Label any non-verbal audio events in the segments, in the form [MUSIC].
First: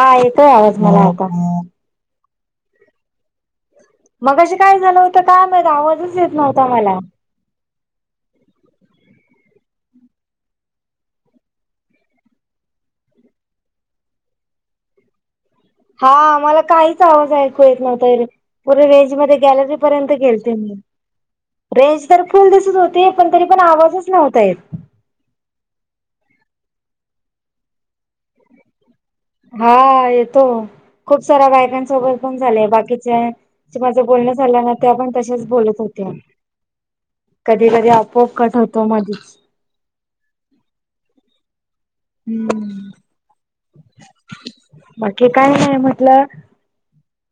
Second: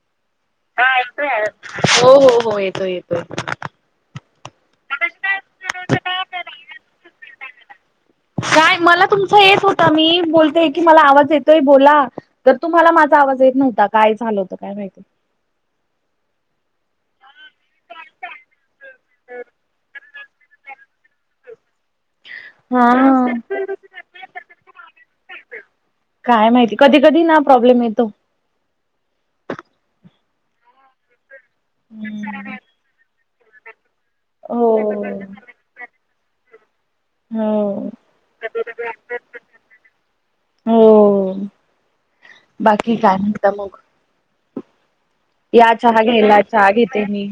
हा येतोय आवाज मला आता हो हो हो येतोय येतोय येतो मग अशी काय झालं होतं काय मात आवाजच येत नव्हता मला काय मला तुमचा येत होता मी बोलतेय की मला आवाज येतोय बोला तर तुम्हाला माझा आवाज येत नव्हता काय झालं होतं काय माहिती हा मला काहीच आवाज ऐकू येत नव्हता पे वहेज मध्ये गॅलरीपर्यंत रेंज तर फुल दिसत होते पण तरी हा. पण आवाजच नव्हता य काय माहिती कधी कधी ना प्रॉब्लेम येतो हा येतो खूप सऱ्या बायकांसोबत पण झाले बाकीच्या माझं बोलणं झालं ना ते हो. आपण तशच बोलत होते कधी कधी हो आपोआप कटवतो मधच हो बाकी काय नता मग बाकी काय या नाही चहा म्हटलं घ्यायला चहा घेते मी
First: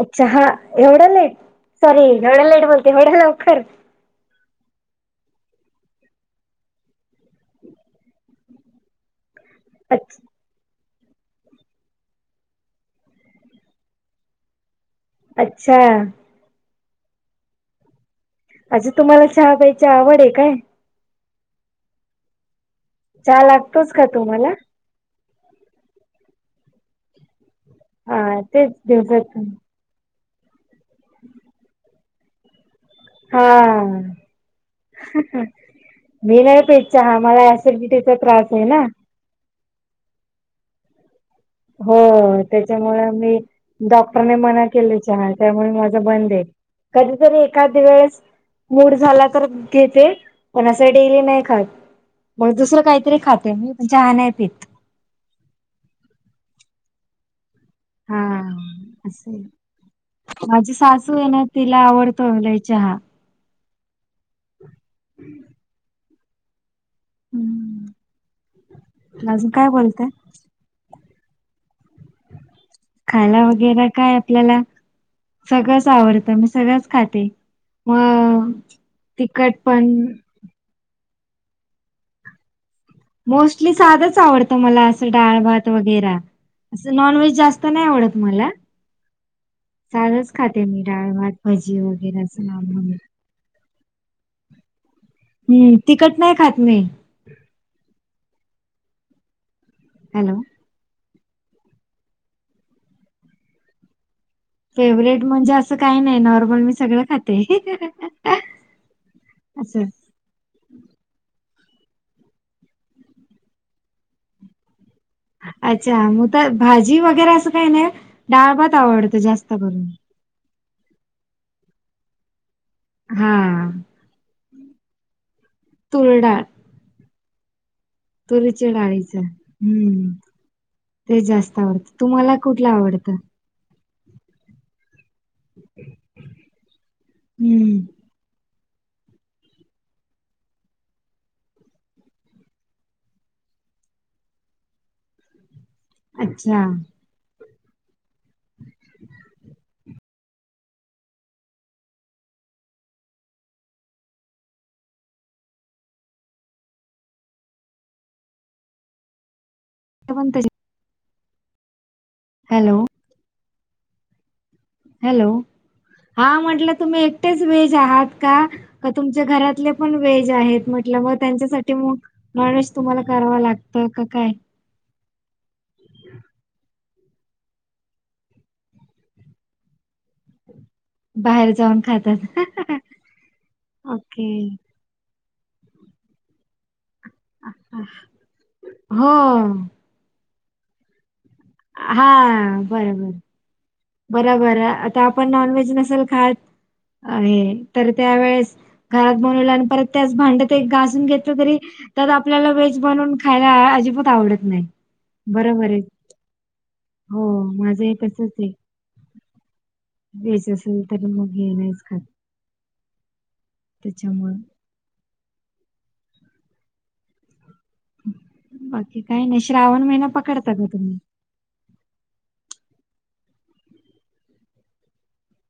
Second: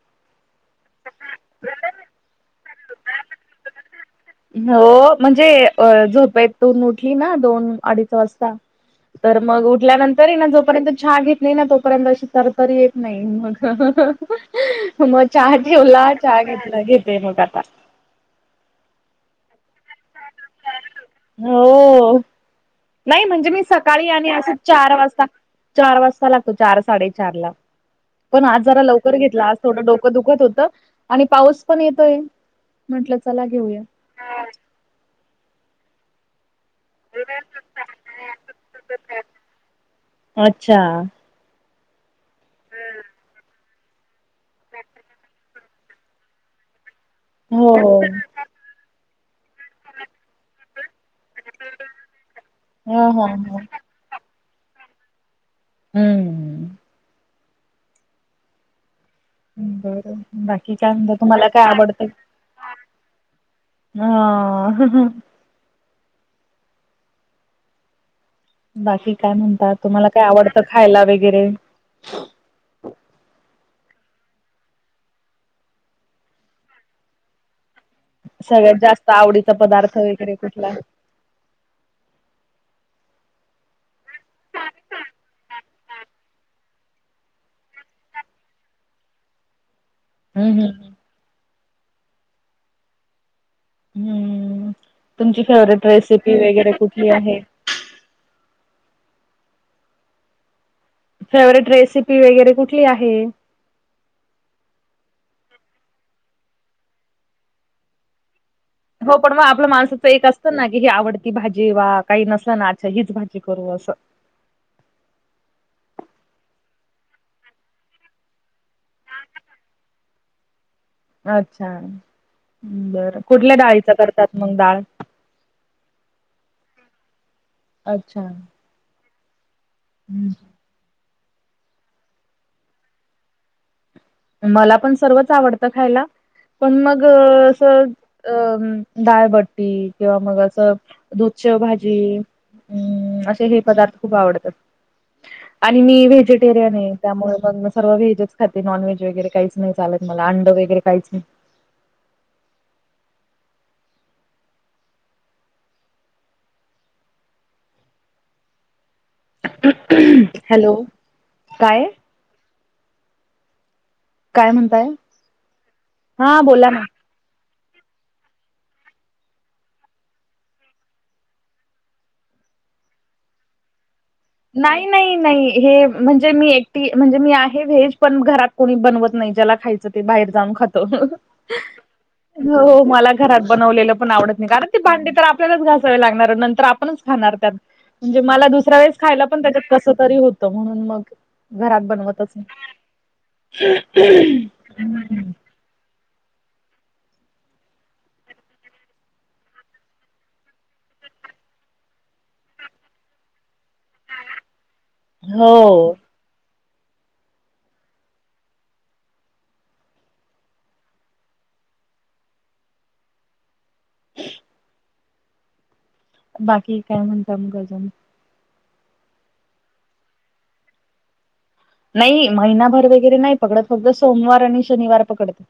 अच्छा हा एवढं लेट सॉरी एवढं लेट बोलते एवढं लवकर हो म्हणजे अ झोप येत तून उठली ना दोन अडीच वाजता तर मग उठल्यानंतर ना जोपर्यंत छहा घेत नाही ना तोपर्यंत अशी तरतरी येत नाही मग मग चहा अच्छा ठेवला ग घेते मु काता अजे तुम्हाला चहा प्यायची आवड आहे काय हो नाही चहा म्हणजे मी लागतोच का सकाळी आणि तुम्हाला? असे चार वाजता चार वाजता लागतो चार साडेचार ला हा पण तेच आजारा लवकर दिवसातून घेतला आज थोडं डोकं दुखत होतं आणि पाऊस पण येतोय म्हंटलं हा चला घेऊया मी नाही पेचाहा मला सिडिटीचा त्रास आहे ना अच्छा हो त्याच्यामुळे मी डॉक्टरने मना केली चहा त्यामुळे माझं बंद आहे कधीतरी एका हो दिवस मूड झाला तर घेते पण असं डेली नाही खात ब दुसरं हो काहीतरी हो खाते हो मी तुमच्या हान आहे पीित हम्म हा अस बरं बाकी माझी काय सासू म्हणत आहे ना तुम्हाला काय तिला आवडतो अलाय चहा हा हम्म बाकी काय अजून म्हणतात तुम्हाला बोलताय? काय आवडतं खायला वगैरे खायला वगैरे काय आपल्याला सगळंच आवडतं मी सगळंच खाते मग सगळ्यात जास्त आवडीचा तिखट पण पदार्थ वगैरे कुठला मोस्टली साधच आवडतं मला असं डाळ भात वगैरे असं नॉनव्हेज जास्त नाही आवडत मला साधच हम् खाते मी हम् डाळभात भजी वगैरे अस ना हम्म तुमची हम्म फेवरेट तिखट नाही रेसिपी खात वगैरे मी कुठली आहे हॅलो फेवरेट रेसिपी वगैरे कुठली आहे. फेवरेट म्हणजे असं काही नाही. नॉर्मल मी सगळं खाते हो पण मग आपलं असं माणसाच एक अस ना की ही आवडती भाजी वा काही नसल ना अ् हीच भाजी करू असं. अच्छा मग तर भाजी वगैरे असं काही नाही. डाळबात आवडतं जास्त करून अच्छा बरं हा कुठल्या डाळीच करतात. मग डाळ तुरडाळ अच्छा डळीच हम् ते जास्त आवडतं तुम्हाला कुठला आवडतं मला पण सर्वच आवडतं खायला पण मग अस हम्म अं दाळबट्टी किंवा मग असं दुधचीव भाजी हम्म असे हे पदार्थ खूप आवडतात. आणि मी अच्छा व्हेजिटेरियन आहे. त्यामुळे मग सर्व व्हेजच खाते नॉन व्हेज काहीच नाही चालत म अंड वगैरे काहीच नाही. ते पण तसे. हॅलो काय हॅलो काय म्हणताय हॅलो हा बोला म्हटलं ना तुम्ही एक तेच व्हेज आहात का तुमच्या घरातले पण व्हेज आहेत म्हटलं मग त्यांच्यासाठी मग नॉनव्हेज तुम्हाला करावं लागतं. का काय? नाही नाही नाही हे म्हणजे मी एक ती म्हणजे मी आहे. व्हेज पण घरात कोणी बनवत नाही ज्याला खायचं ते बाहेर जाऊन खात बाहेर जाऊन खातात हो मला घरात बनवलेलं पण ओके आवडत नाही. कारण भांडी तर आपल्यालाच घासावे लागणार नंतर आपणच खाणारत म्हणजे मला दुसऱ्या वेळे हो कस तरी होत म्हणून मग घरात हा बनवतच नाही. बरोबर बरोबर आहे आता आपण नॉन व्हेज नसेल. खात हे तर त्यावेेळेस घरात बनवलं आणि परत त्याच भांडत गाजून घेतलं तरी तर आपल्याला व्हेज बनवून खायला अजिबात आवडत नाही. बरोबर आहे हो हो माझं हे तसच आहे. व्हेज असेल तर मग हे नाहीच खात त्याच्यामुळे बाकी काय म्हणत मग अजून बाकी काही नाही श्रावण महिना पकडता ग तुम्ही नाही महिनाभर वगैरे नाही पकडत फक्त सोमवार आणि शनिवार पकडते.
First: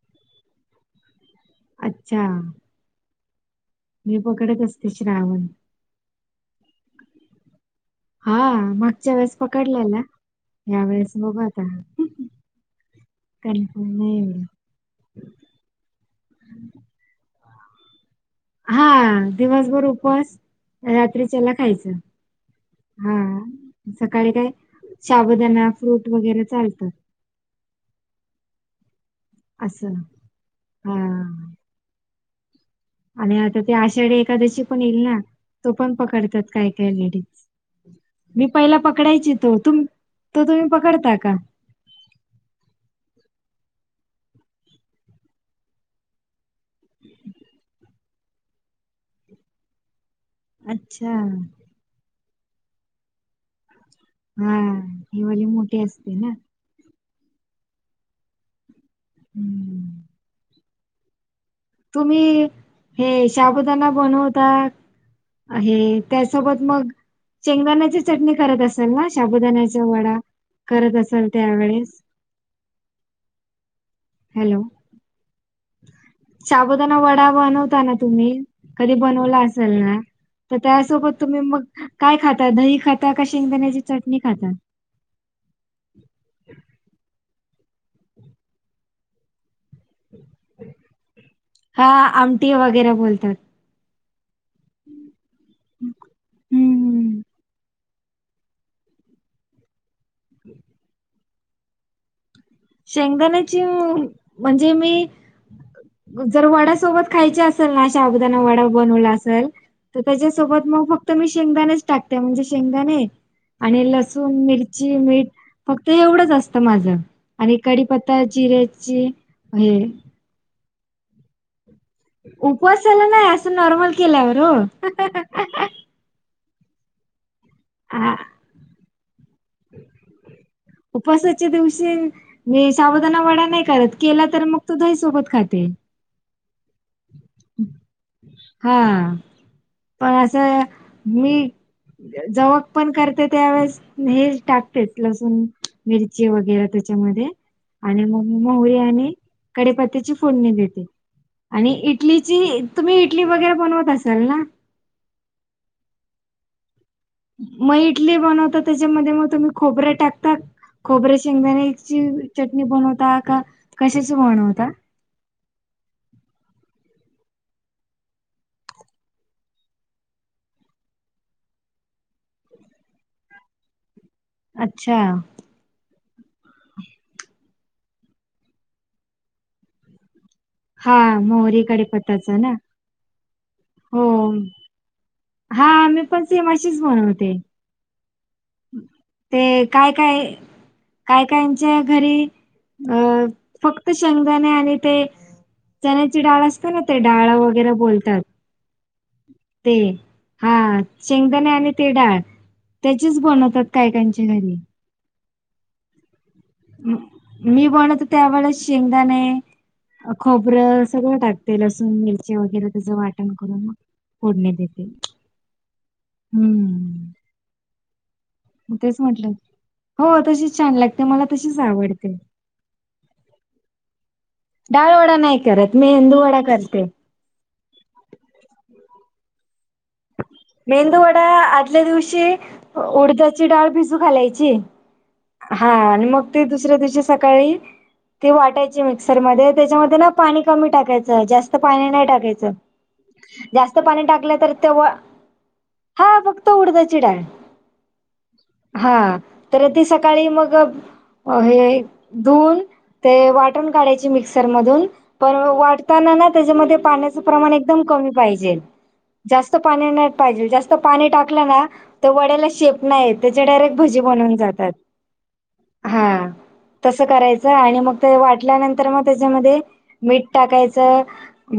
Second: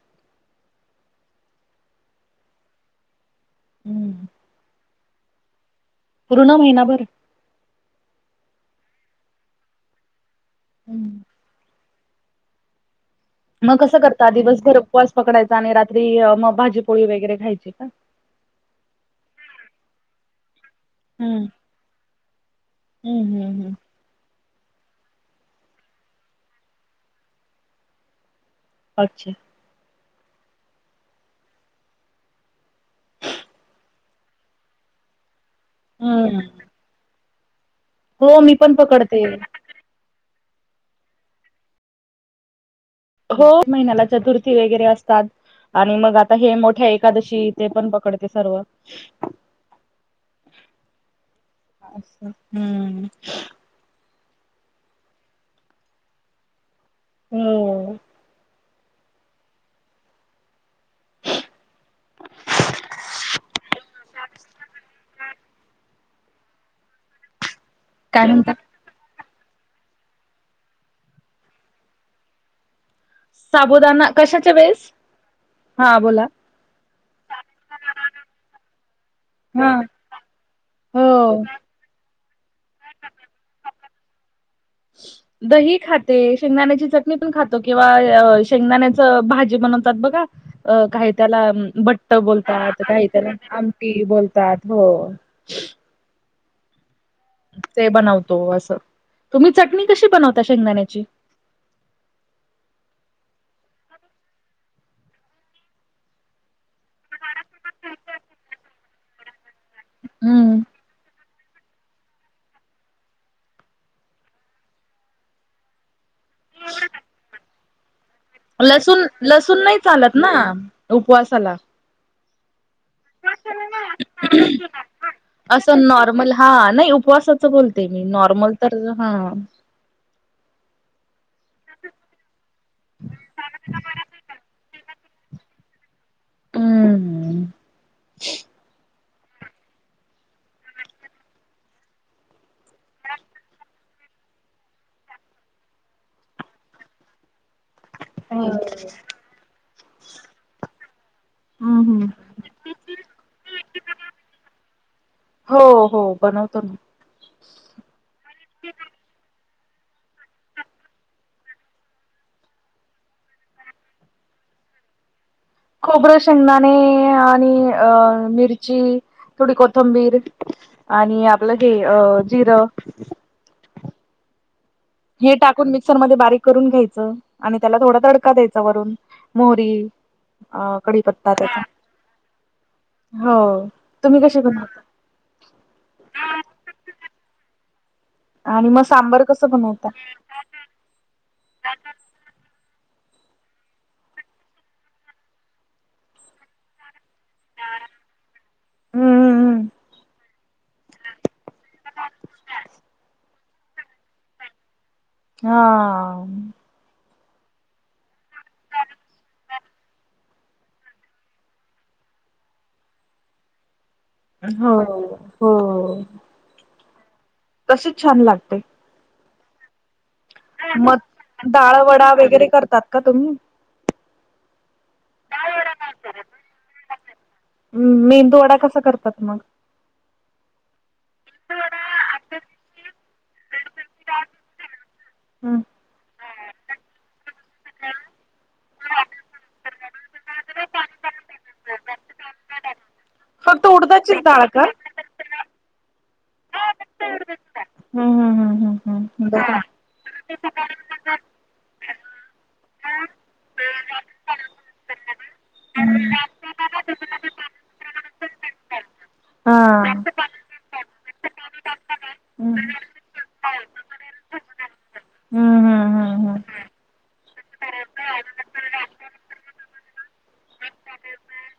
अच्छा हम्म. मी पकडत असते श्रावण पूर्ण महिनाभर हा मागच्या वेळेस पकडलेला. या वेळेस हम्म. बघ आता मग कन्फर्म कसं नाही करता एवढं. दिवस घरपवास पकडायचा आणि रात्री मग भाजीपोळी वगैरे खायची का हा दिवसभर उपस हम्म रात्रीच्याला खायचं हम्म हा हम् हम्म सकाळी काय साबुदाणा फ्रूट वगैरे चालतात. अच्छा असछा हा आणि आता ते आषाढी एखाद्याशी पण येईल ना तो पण हम्म पकडतात काय काय लेडीज हो मी पण पहिला पकडते पकडायची तो तुम तो तुम्ही पकडता का? हो महिन्याला चतुर्थी वगैरे असतात. आणि मग आता हे मोठ्या एकादशी इथे पण पकडते. सर्व अच्छा अचा हम्म हा हिवाळी मोठी असते ना हम्म हम्म तुम्ही हे शबुदाना बनवता आहे त्यासोबत मग चेंगदाण्याचे काय चटणी म्हणता करत असल ना शबुदाण्याचा वडा करत असेल त्यावेळेस साबुदाना कशाच्या वेळेस हा बोला शाबोदाना वडा बनवता ना तुम्ही कधी बनवला हा असाल ना तर त्यासोबत तुम्ही हो मग काय खाता दही खाता का शेंगदाण्याची चटणी खाता ह दही खाते शेंगदाण्याची चटणी पण खातो किंवा शेंगदाण्याच भाजी बनवतात बघा अ काही त्याला हा बट्ट आमटी बोलतात वगैरे काही त्याला बोलतात आमटी बोलतात हो हम्म हम्म ते बनवतो असं तुम्ही चटणी कशी बनवता शेंगदाण्याची शेंगदाण्याची म्हणजे मी जर वड्या सोबत खायच्या असेल ना अशा अबदना वडा बनवला असेल तर हम्म त्याच्यासोबत मग फक्त तर मी शेंगदाणेच टाकते म्हणजे शेंगदाणे आणि लसूण मिरची मीठ फक्त एवढंच असतं माझं आणि कडीीपत्ता जिऱ्याची लसूण लसूण हे नाही चालत ना उपवासाला उपवास झाला नाही असं नॉर्मल केल्यावर हो असं नॉर्मल हा नाही उपवासाच बोलते मी नॉर्मल तर हा उपसाच्या दिवशी म्ह सावधा वडा नाही करत केला तर मग तो दही सोबत खाते हम्म हा पण असं मी जवक पण करते त्यावेेळेस हे टाकतेच लसूण मिरची वगैरे त्याच्यामध्ये आणि मग हम्म मोहरी आणि कडेपत्ती्याची फोडणी देते आणि हम्म इटलीची तुम्ही इटली वगैरे बनवत असाल ना हो हो बनवतो मी मग इटली बनवता त्याच्यामध्ये मग तुम्ही खोबऱ्या टाकता खोबर्या शेंगदाणेची चटणी बनवता का कशाच बनवता खोबरं शेंगदाणे आणि अ मिरची थोडी कोथंबीर आणि आपलं घ अ जिरं अच्छा ते टाकून मिक्सर मध्ये बारीक करून घ्यायचं आणि त्याला थोडा तडका द्यायचा वरून मोरी अ कडी हां, पत्ता त्याचा मोहरी कडीपत्ताचं ना? हो तुम्ही कसे बम हा मी पण सीमाशीच बनवते आणि मग सांबर ते कसं बनवता काय काय काय कायच्या घरी अ फक्त शंगदाणे आणि ते चण्याची डाळ असते ना ते डाळ वगैरे बोलतात हम्म ते हा शेंगदाणे आणि ते डाळ त्याचीच बनवतात काय काच्या घरी हा मी बनत त्यावेेळेस शेंगदाणे खोबरं सगळं टाकते लसूण मिरची वगैरे त्याचं वाटण करून मग पुडणे हो तथे हो हम्म तशीच छान लागते म्ह हो त छ ला ाळ वडा वगैरे करतात का तुम्ही डाळ वडा नाही करत मी मंदू वडा करते म मेंदू डा कसा करतात मग मेंदू वडा आदल्या दिवशी उडजची डाळ भिजू खालायची हा आणि मग ते दुसऱ्या दिवशी सकाळी तेी वाटायची मिक्सरमध्येध्ये त्याच्यामध्ये ना पाणी कमी टाकायचं जास्त पाणी नाही टाकायचं फक्त जास्त पाणी उडदाचीच टाकलं डाळ तर का तेव्हा हा फक्त उडदा चिडा हम्म हम्म हम्म हा हम्म हम्म बरं. तर ते स सकाळी मग हे दोन ते वाटून काढायची मिक्सरमधून पण वाढताना हम्म. ना त्याच्यामध्ये पाण्याचं प्रमाण एकदम कमी पाहिजे जास्त हा. पाणी नाही पाहिजे जास्त पाणी टाकलं ना तर वड्याला हम्म. शेप नाही त्याचे डायरेक्ट भजी बनवून जातात हम्म हम्म हा हम्म तसं करायचं आणि मग ते वाटल्यानंतर मग त्याच्यामध्ये मीठ टाकायचं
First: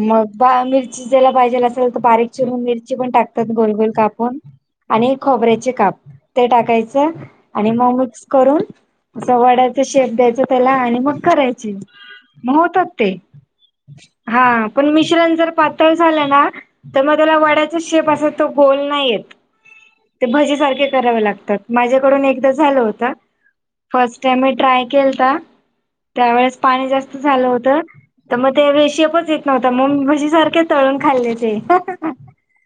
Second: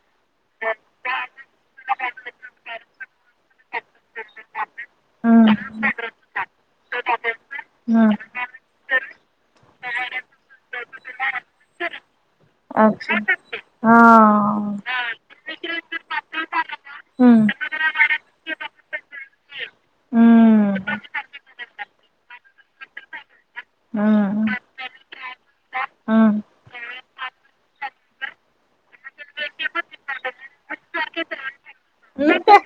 मग बा मिरची जला पाहिजेला असेल तर बारीक चिरून मिरची पण टाकते त गोल गोल कापून आणि हम्म खोबऱ्याचे काप हम्म. ते टाकायचं आणि मग हम्म. मिक्स करून असं वड्याचा शेप द्यायचा त्याला आणि मग करायचे होतच ते अच्छा हा पण मिश्रण जर झालं ना तर मग त्याला हम्म. वड्याचा शेप असे तो गोल नाही येत ते हम्म. भजीसारखे कराव लागतात माझ्याकडून एकदा झालं होतं फर्स्ट टाइम मी हम्म. ट्राय केलता हम्म. त्यावेेळेस पाणी जास्त झालं होत तर मग ते वेशीिपच येत नव्हतां मग म्हझी सारखे तळून खाल्लेचे नाही त्या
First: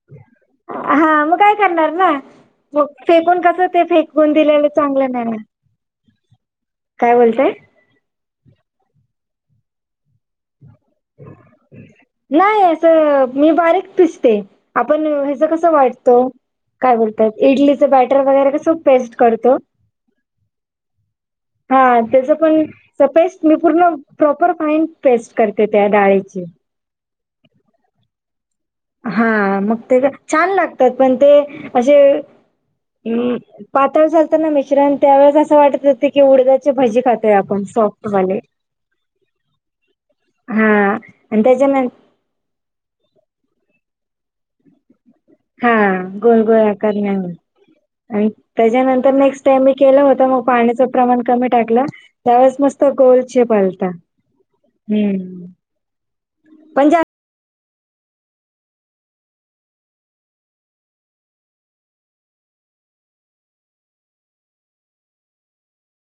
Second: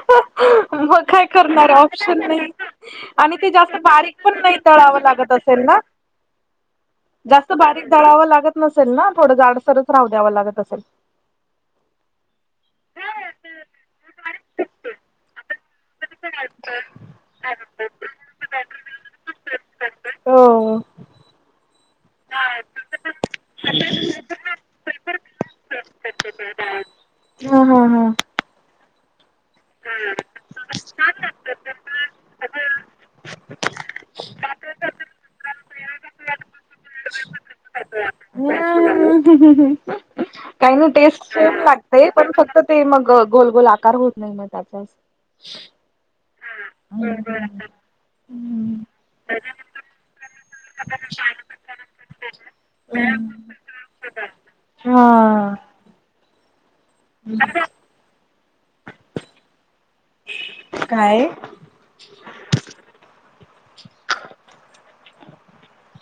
[INAUDIBLE] मग काय करणार आहे ऑप्शन नाही मग आणि फेकून ते कसं जास्त बारीक फेकून पण नाही दिलेलं तळावं चांगलं नाही लागत असेल ना ह काय बोलतय तळावं लागत नसेल ना थोडं जाडसरच राहू द्यावं लागत असेल नाही असं मी बारीक पसते आपण ह्याच कसं वाटतो काय बोलतात इडलीचं बॅटर वगैरे क सो पेस्ट करतो हो हा त्याच पण पेस्ट मी पूर्ण प्रॉपर फाईन पेस्ट करते ते त्या डाळीचे हा हा हा हा मग ते छान लागतात पण ते असे पातळ चालत ना मिश्रण त्यावेळेस असं वाटत होते की उडद्याची भाजी खातोय आपण सॉफ्ट मले ह ह् ह ह काही नाही हां टेस्ट आणि सेम त्याच्यानंतर लागतेय पण फक्त ते मग गोल गोल आकार होत नाही मग त्याचाच हा गोल गोोल आकार नाही आणि त्याच्यानंतर नेक्स्ट टाइम मी केलं होत मग पाण्याचं प्रमाण कमी टाकलं त्यावेस मस्त गोलचे पालता हा पंा ह काय [INAUDIBLE]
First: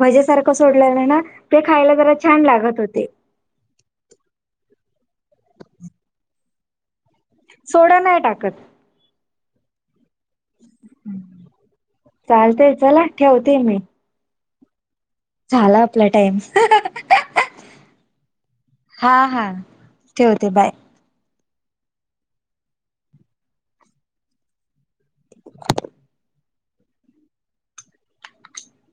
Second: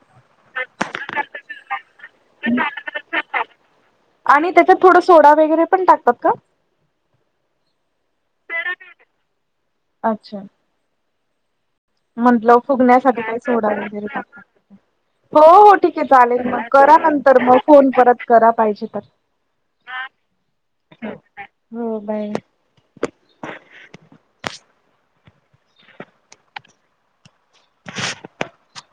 भजेसारखं सोडलं नाही ना ते खायला जरा छान लागत होते. आणि त्याच्यात थोडं सोडा वगैरे पण टाकतात का? सोडं नाही टाकत. अच्छा! हम्म म्हंलं फुगण्यासाठी काही सोडा वगैरे टक हो हो झाला ठीक आहे आपला टाइम. चालेल मग करा नंतर मग फोन परत करा पाहिजे तर. ठवते बाय! हो बाय. [UNINTELLIGIBLE] [UNINTELLIGIBLE]